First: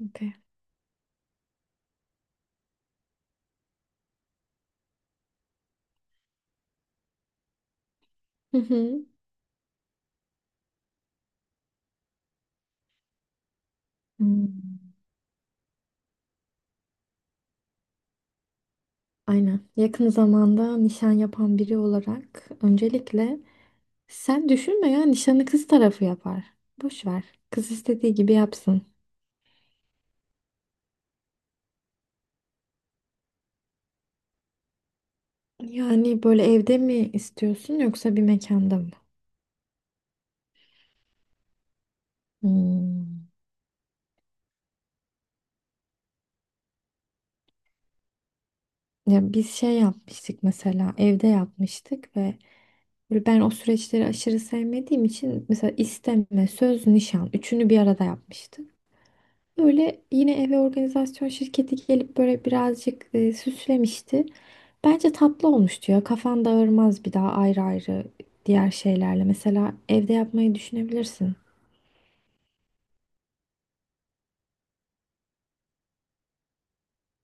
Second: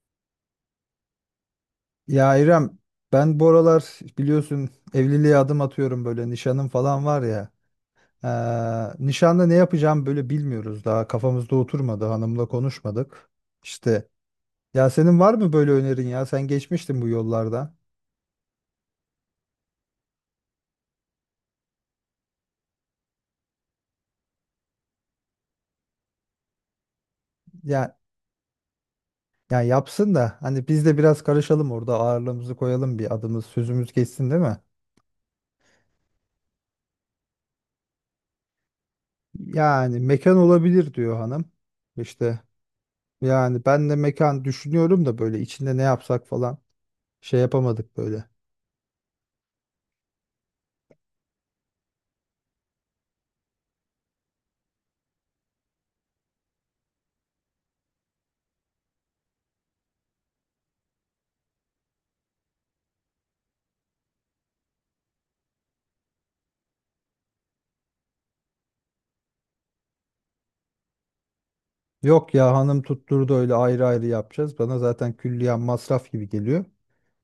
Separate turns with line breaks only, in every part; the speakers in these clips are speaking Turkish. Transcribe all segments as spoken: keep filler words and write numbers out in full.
Okey.
Ya İrem ben bu aralar biliyorsun evliliğe adım atıyorum böyle nişanım falan var ya.
Hı hı.
Eee nişanda ne yapacağım böyle bilmiyoruz daha kafamızda oturmadı hanımla konuşmadık. İşte ya
Hmm.
senin var mı böyle önerin ya sen geçmiştin bu yollarda.
Aynen. Yakın zamanda nişan yapan biri olarak öncelikle sen düşünme ya, nişanı kız tarafı yapar. Boş ver. Kız
Ya
istediği gibi yapsın.
ya yapsın da hani biz de biraz karışalım orada ağırlığımızı koyalım bir adımız sözümüz geçsin değil mi?
Yani böyle evde mi istiyorsun yoksa bir mekanda mı?
Yani mekan olabilir diyor hanım. İşte
Hmm.
yani ben de mekan düşünüyorum da böyle içinde ne yapsak falan şey yapamadık böyle.
Ya biz şey yapmıştık, mesela evde yapmıştık ve böyle ben o süreçleri aşırı sevmediğim için mesela isteme, söz, nişan üçünü bir arada yapmıştık. Öyle yine eve organizasyon şirketi gelip böyle birazcık e, süslemişti. Bence tatlı olmuştu ya. Kafan dağılmaz bir daha ayrı ayrı diğer şeylerle. Mesela evde yapmayı düşünebilirsin.
Yok ya hanım tutturdu öyle ayrı ayrı yapacağız. Bana zaten külliyen masraf gibi geliyor.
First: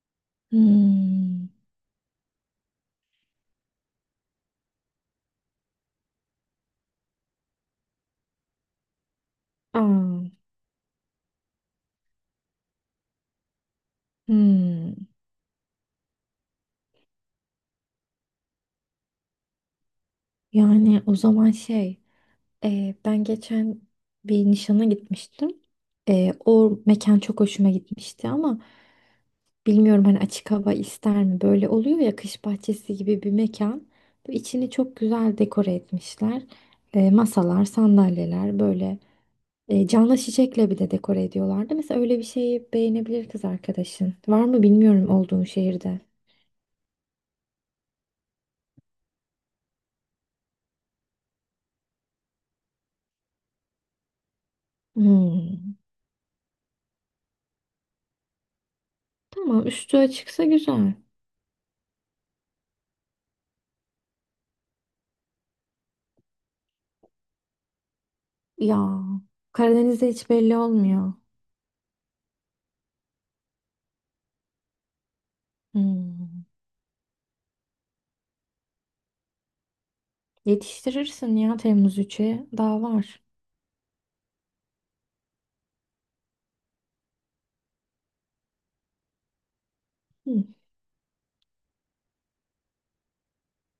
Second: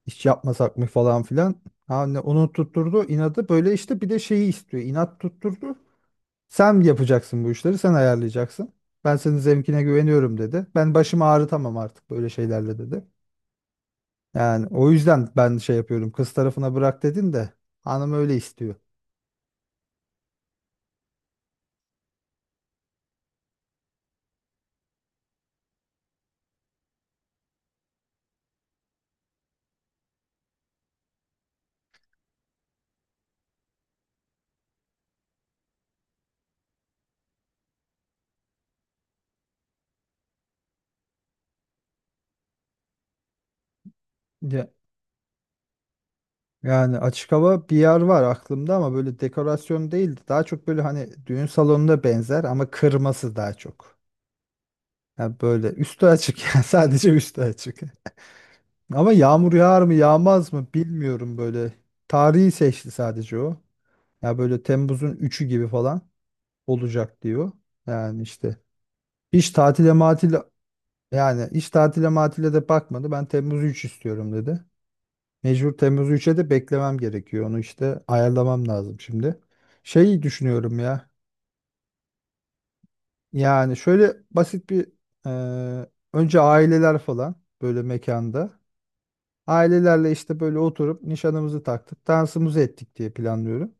İş yapmasak mı falan
Hmm.
filan. Hani onu tutturdu inadı böyle işte bir de şeyi istiyor. İnat tutturdu. Sen yapacaksın bu işleri sen ayarlayacaksın. Ben senin zevkine güveniyorum
Aa,
dedi. Ben başımı ağrıtamam artık böyle şeylerle dedi. Yani o
hmm.
yüzden ben şey yapıyorum kız tarafına bırak dedin de hanım öyle istiyor.
Yani o zaman şey, e, ben geçen bir nişana gitmiştim. E, o mekan çok hoşuma gitmişti ama bilmiyorum, hani açık hava ister mi? Böyle oluyor ya, kış bahçesi gibi bir mekan. Bu içini çok güzel dekore etmişler. E, masalar, sandalyeler böyle e, canlı çiçekle bir de dekore ediyorlardı. Mesela öyle bir şeyi beğenebilir kız arkadaşın. Var mı
Ya,
bilmiyorum olduğun şehirde.
yani açık hava bir yer var aklımda ama böyle dekorasyon değil. Daha çok böyle hani düğün salonuna benzer ama kırması daha çok. Yani böyle
Hmm.
üstü açık yani sadece üstü açık. Ama yağmur
Tamam,
yağar mı
üstü açıksa
yağmaz mı
güzel.
bilmiyorum böyle. Tarihi seçti sadece o. Ya böyle Temmuz'un üçü gibi falan olacak diyor. Yani işte
Ya,
hiç tatile
Karadeniz'de hiç
matile
belli olmuyor.
yani hiç tatile matile de bakmadı. Ben Temmuz üç istiyorum dedi. Mecbur Temmuz üçe
Hmm.
de beklemem gerekiyor. Onu işte ayarlamam lazım şimdi. Şeyi düşünüyorum ya.
Yetiştirirsin ya Temmuz üçe. Daha var.
Yani şöyle basit bir e, önce aileler falan böyle mekanda. Ailelerle işte
Hı
böyle oturup nişanımızı taktık, dansımızı ettik diye planlıyorum.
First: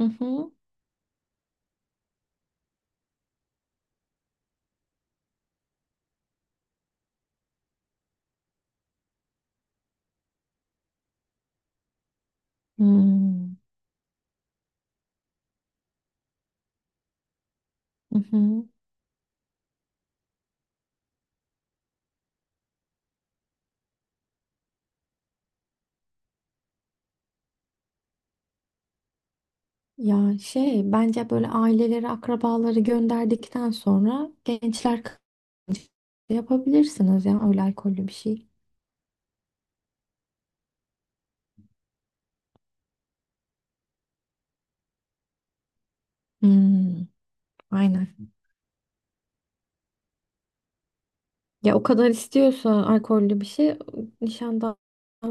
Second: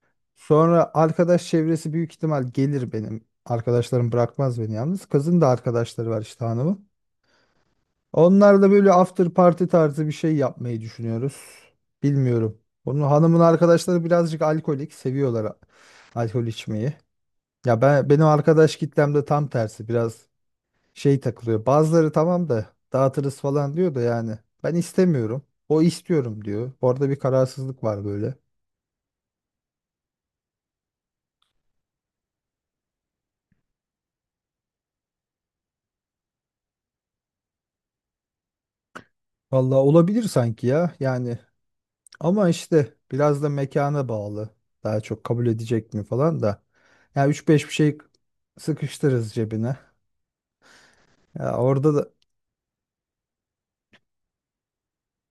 hı.
Sonra arkadaş çevresi büyük ihtimal gelir benim. Arkadaşlarım bırakmaz beni yalnız. Kızın da arkadaşları var işte hanımın. Onlarla böyle after party tarzı bir şey yapmayı düşünüyoruz. Bilmiyorum.
Hı
Onun hanımın
hı.
arkadaşları birazcık alkolik, seviyorlar a- alkol içmeyi. Ya ben
Hı
benim
hı.
arkadaş kitlemde tam tersi biraz şey takılıyor. Bazıları tamam da dağıtırız falan diyor da yani ben istemiyorum. O istiyorum diyor. Orada bir kararsızlık var böyle.
Ya şey, bence böyle aileleri, akrabaları gönderdikten sonra gençler kaçıncı yapabilirsiniz ya, öyle alkollü bir şey.
Vallahi olabilir sanki ya. Yani ama işte biraz da mekana bağlı. Daha çok kabul edecek mi falan da.
Hmm,
Ya üç beş bir şey
aynen.
sıkıştırırız cebine. Ya
Ya o
orada da
kadar istiyorsa alkollü bir şey, nişandan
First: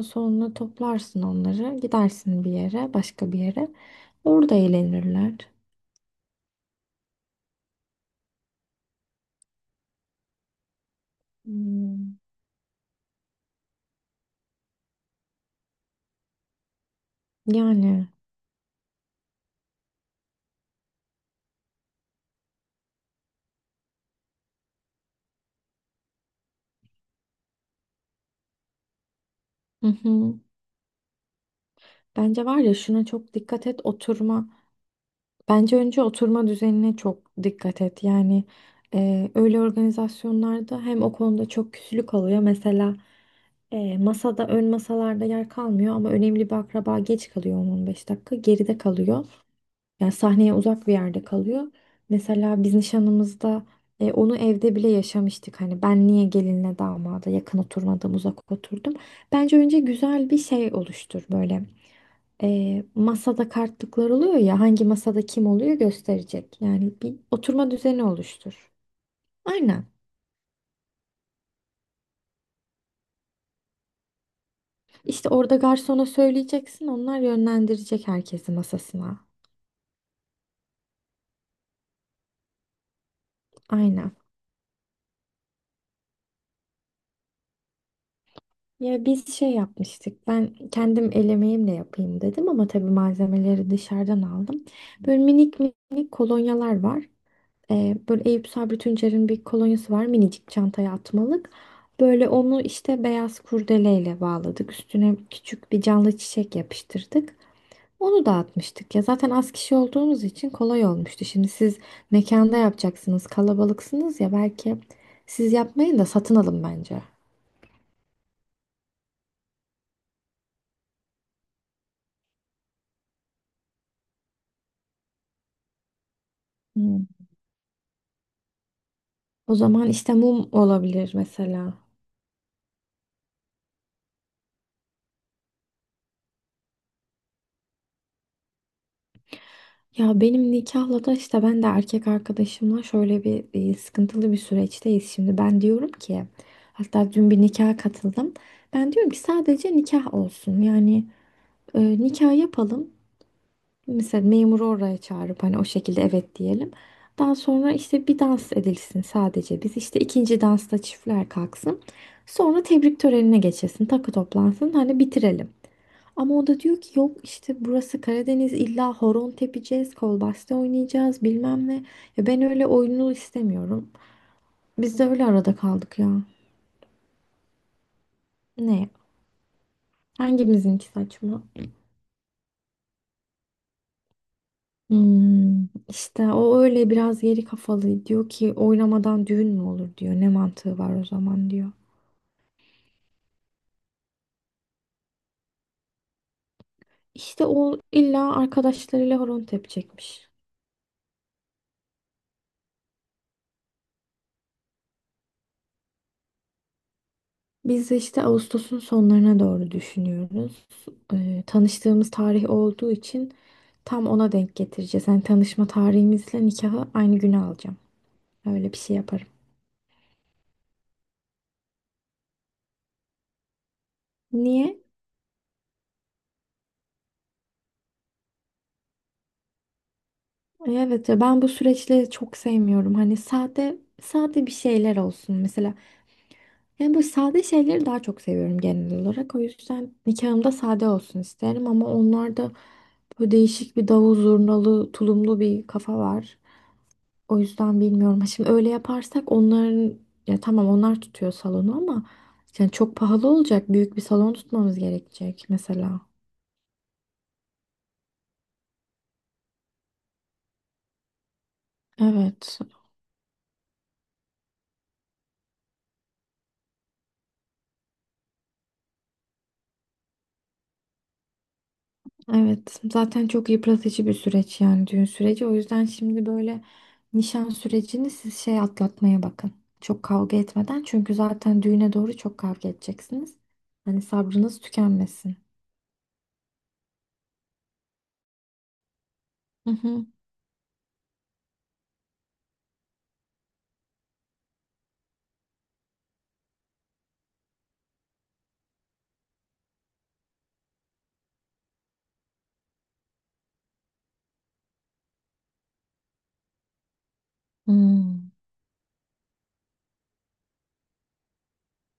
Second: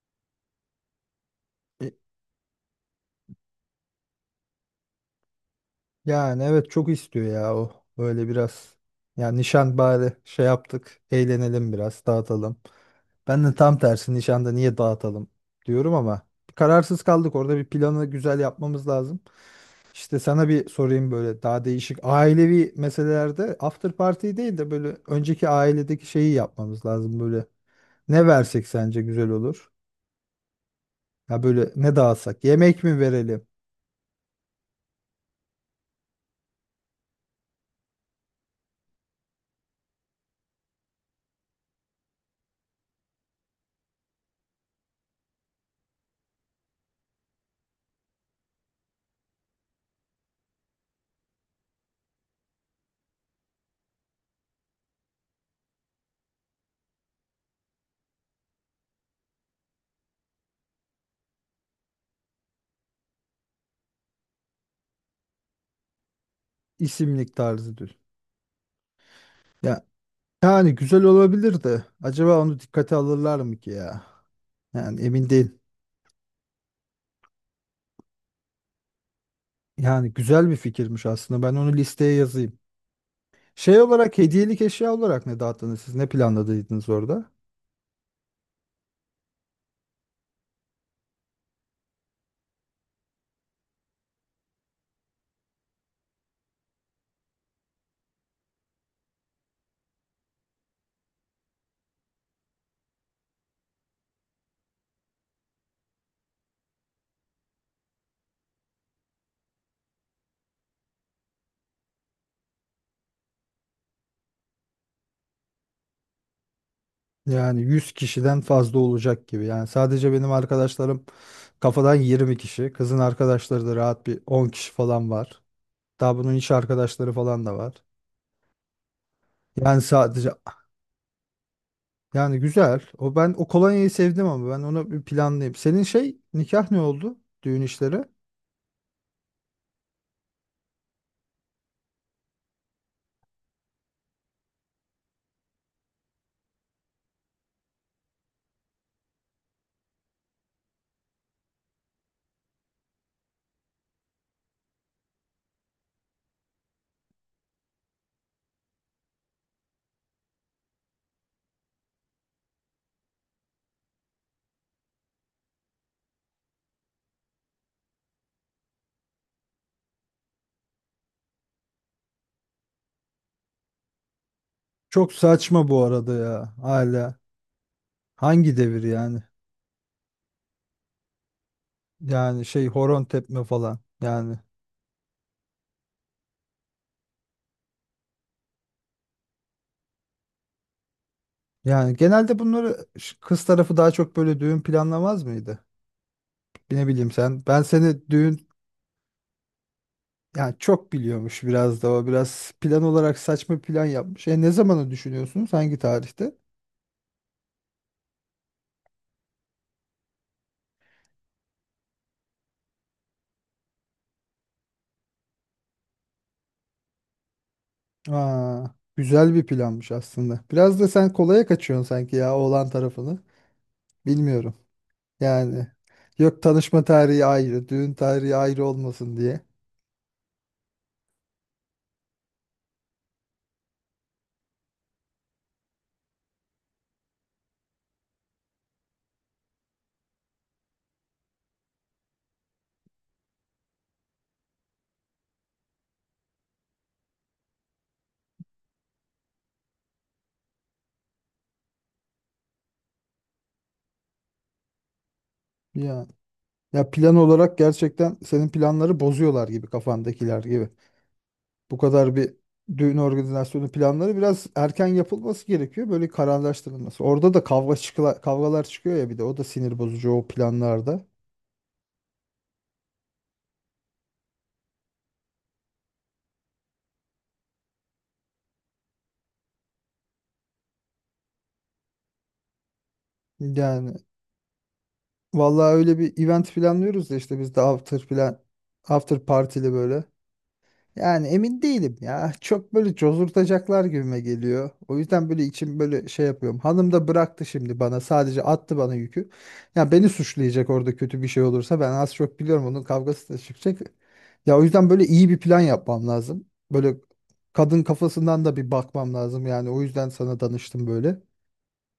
sonra toplarsın onları,
e,
gidersin bir yere, başka bir yere, orada eğlenirler.
yani evet çok istiyor ya o böyle biraz. Yani nişan bari şey yaptık eğlenelim biraz
Hmm,
dağıtalım. Ben de tam tersi nişanda niye dağıtalım diyorum ama kararsız kaldık orada bir planı
yani
güzel yapmamız lazım. İşte sana bir sorayım böyle daha değişik ailevi meselelerde after party değil de böyle önceki ailedeki şeyi yapmamız lazım böyle. Ne versek sence güzel olur?
hı hı.
Ya böyle ne dağıtsak?
Bence var ya,
Yemek mi
şuna çok
verelim?
dikkat et: oturma. Bence önce oturma düzenine çok dikkat et. Yani e, öyle organizasyonlarda hem o konuda çok küslük oluyor. Mesela e, masada, ön masalarda yer kalmıyor ama önemli bir akraba geç kalıyor, on on beş dakika geride kalıyor. Yani sahneye uzak bir yerde kalıyor. Mesela biz nişanımızda e, onu evde bile yaşamıştık. Hani ben niye gelinle damada yakın oturmadım, uzak oturdum. Bence önce güzel bir şey oluştur, böyle e, masada kartlıklar oluyor ya, hangi masada kim oluyor gösterecek. Yani bir
İsimlik
oturma
tarzı düz.
düzeni oluştur. Aynen.
Yani güzel olabilir de acaba onu dikkate alırlar mı ki ya? Yani emin
İşte
değil.
orada garsona söyleyeceksin, onlar yönlendirecek herkesi masasına.
Yani güzel bir fikirmiş aslında. Ben onu listeye yazayım. Şey
Aynen.
olarak hediyelik eşya olarak ne dağıttınız siz? Ne planladıydınız orada?
Ya biz şey yapmıştık. Ben kendim el emeğimle yapayım dedim ama tabii malzemeleri dışarıdan aldım. Böyle minik minik kolonyalar var. Ee, böyle Eyüp Sabri Tüncer'in bir kolonyası var, minicik çantaya atmalık. Böyle onu işte beyaz kurdeleyle bağladık. Üstüne küçük bir canlı çiçek yapıştırdık. Onu dağıtmıştık ya. Zaten az kişi olduğumuz için kolay olmuştu. Şimdi siz mekanda yapacaksınız, kalabalıksınız ya, belki siz yapmayın da satın alın bence.
Yani yüz kişiden fazla olacak gibi. Yani sadece benim arkadaşlarım kafadan yirmi kişi. Kızın arkadaşları da rahat bir on kişi falan var. Daha bunun iş
Hmm.
arkadaşları falan da var.
O
Yani
zaman işte
sadece
mum olabilir mesela.
yani güzel. O ben o kolonyayı sevdim ama ben onu bir planlayayım. Senin şey nikah ne oldu? Düğün işleri.
Ya benim nikahla da işte, ben de erkek arkadaşımla şöyle bir e, sıkıntılı bir süreçteyiz şimdi. Ben diyorum ki, hatta dün bir nikaha katıldım, ben diyorum ki sadece nikah olsun. Yani e, nikah yapalım. Mesela memuru oraya çağırıp hani o şekilde evet diyelim. Daha sonra işte bir dans edilsin sadece. Biz işte ikinci dansta çiftler kalksın. Sonra tebrik törenine geçilsin. Takı toplansın. Hani bitirelim. Ama o da diyor ki yok işte, burası Karadeniz, illa horon tepeceğiz, kolbasta oynayacağız bilmem ne. Ya ben öyle oyunlu istemiyorum. Biz de
Çok
öyle arada
saçma bu
kaldık
arada
ya.
ya hala. Hangi devir
Ne?
yani?
Hangimizinki saçma?
Yani şey horon tepme falan. Yani
Hmm, işte o öyle biraz geri kafalı, diyor ki oynamadan düğün mü olur diyor. Ne mantığı var o zaman diyor.
yani genelde bunları ş- kız tarafı daha çok böyle düğün planlamaz mıydı? Ne bileyim sen.
İşte
Ben
o
seni
illa
düğün
arkadaşlarıyla horon tepecekmiş.
yani çok biliyormuş biraz da o biraz plan olarak saçma plan yapmış. E ne zamanı düşünüyorsunuz? Hangi tarihte?
Biz işte Ağustos'un sonlarına doğru düşünüyoruz. Ee, tanıştığımız tarih olduğu için tam ona denk getireceğiz. Yani tanışma tarihimizle nikahı aynı güne alacağım.
Aa,
Öyle bir şey yaparım.
güzel bir planmış aslında. Biraz da sen kolaya kaçıyorsun sanki ya oğlan tarafını. Bilmiyorum.
Niye?
Yani yok tanışma tarihi ayrı, düğün tarihi ayrı olmasın diye.
E, Evet ya, ben bu süreçleri çok sevmiyorum. Hani sade sade bir şeyler olsun mesela. Yani bu sade şeyleri daha çok seviyorum genel olarak. O yüzden nikahımda sade olsun isterim ama onlarda böyle değişik bir davul zurnalı, tulumlu bir kafa var. O yüzden bilmiyorum. Ha, şimdi öyle yaparsak onların, ya tamam, onlar tutuyor salonu ama yani çok pahalı olacak. Büyük bir salon tutmamız gerekecek mesela.
Ya, ya plan olarak gerçekten senin planları bozuyorlar gibi kafandakiler gibi. Bu kadar bir
Evet.
düğün organizasyonu planları biraz erken yapılması gerekiyor. Böyle kararlaştırılması. Orada da kavga çıkıla, kavgalar çıkıyor ya bir de o da sinir bozucu o planlarda.
Evet. Zaten çok yıpratıcı bir süreç, yani düğün süreci. O yüzden şimdi böyle nişan sürecini siz şey atlatmaya bakın. Çok kavga etmeden. Çünkü zaten düğüne doğru çok kavga edeceksiniz.
Yani
Hani sabrınız tükenmesin.
vallahi öyle bir event planlıyoruz da işte biz de after plan after
Hı
partili böyle.
hı.
Yani emin değilim ya. Çok böyle cozurtacaklar gibime geliyor. O yüzden böyle içim böyle şey yapıyorum. Hanım da bıraktı şimdi bana. Sadece attı bana yükü. Ya beni suçlayacak orada kötü bir şey olursa. Ben az çok biliyorum onun kavgası da çıkacak. Ya o yüzden böyle iyi bir plan yapmam lazım. Böyle kadın
Hmm.
kafasından da bir bakmam lazım. Yani o yüzden sana danıştım böyle.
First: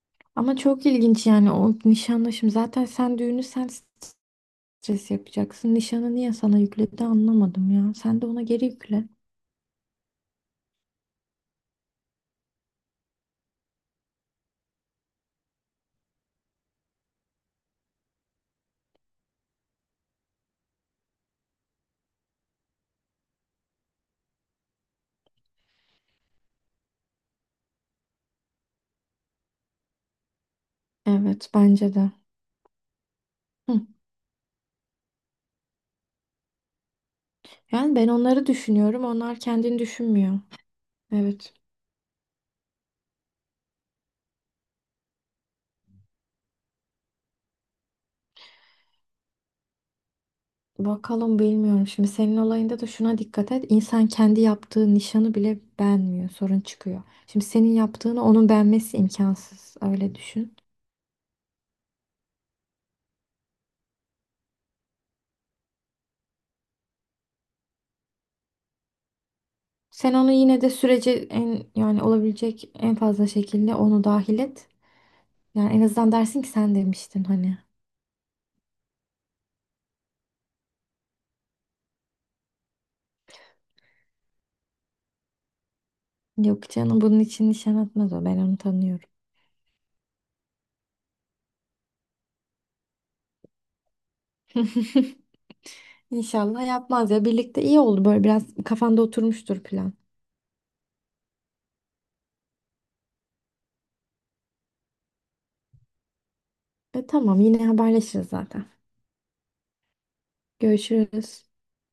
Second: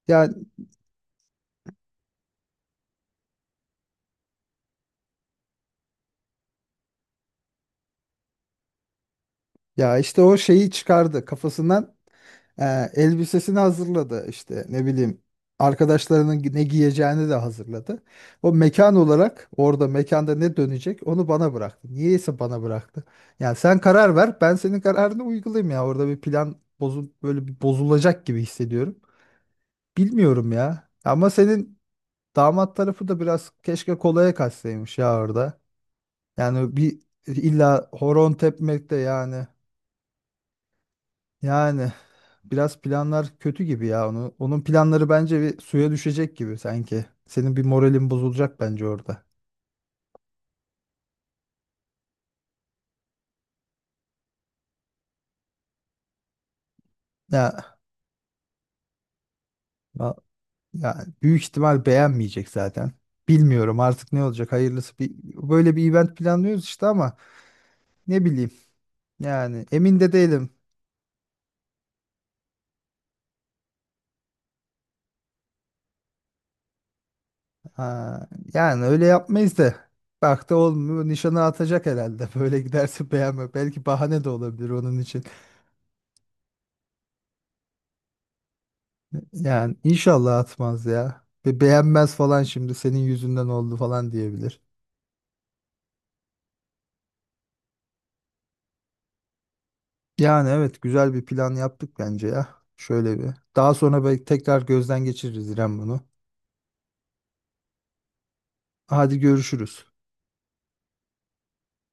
Ya,
Ama çok ilginç yani o nişanlaşım. Zaten sen düğünü, sen stres yapacaksın. Nişanı niye sana yükledi anlamadım ya. Sen de ona geri yükle.
ya işte o şeyi çıkardı kafasından. Ee, elbisesini hazırladı işte ne bileyim arkadaşlarının ne giyeceğini de hazırladı. O mekan olarak orada mekanda ne dönecek onu bana bıraktı. Niyeyse bana bıraktı. Yani sen karar ver ben senin kararını uygulayayım ya orada bir plan bozu böyle bir bozulacak gibi hissediyorum. Bilmiyorum ya ama
Evet,
senin
bence de.
damat tarafı da biraz
Hı.
keşke kolaya kaçsaymış ya orada. Yani bir illa
Yani ben
horon
onları
tepmek de
düşünüyorum. Onlar
yani
kendini düşünmüyor. Evet.
yani biraz planlar kötü gibi ya. Onu, onun planları bence bir suya düşecek gibi sanki. Senin bir moralin bozulacak bence orada.
Bakalım, bilmiyorum. Şimdi senin olayında da şuna dikkat et. İnsan kendi yaptığı nişanı bile beğenmiyor. Sorun çıkıyor. Şimdi senin
Ya,
yaptığını onun beğenmesi imkansız.
ya,
Öyle düşün.
ya büyük ihtimal beğenmeyecek zaten. Bilmiyorum artık ne olacak hayırlısı. Bir, böyle bir event planlıyoruz işte ama ne bileyim. Yani emin de
Sen onu
değilim.
yine de sürece, en yani olabilecek en fazla şekilde onu dahil et. Yani en azından dersin ki sen demiştin hani.
Ha, yani öyle yapmayız da. Bak da olmuyor. Nişanı atacak herhalde. Böyle giderse beğenme. Belki bahane de olabilir onun için.
Yok canım, bunun için nişan atmaz o. Ben onu tanıyorum.
Yani inşallah atmaz ya. Ve beğenmez falan şimdi senin yüzünden oldu falan diyebilir.
İnşallah yapmaz ya. Birlikte iyi oldu, böyle biraz kafanda oturmuştur plan.
Yani evet güzel bir plan yaptık bence ya. Şöyle bir. Daha sonra belki tekrar gözden geçiririz İrem bunu.
E tamam, yine haberleşiriz zaten.
Hadi görüşürüz.
Görüşürüz.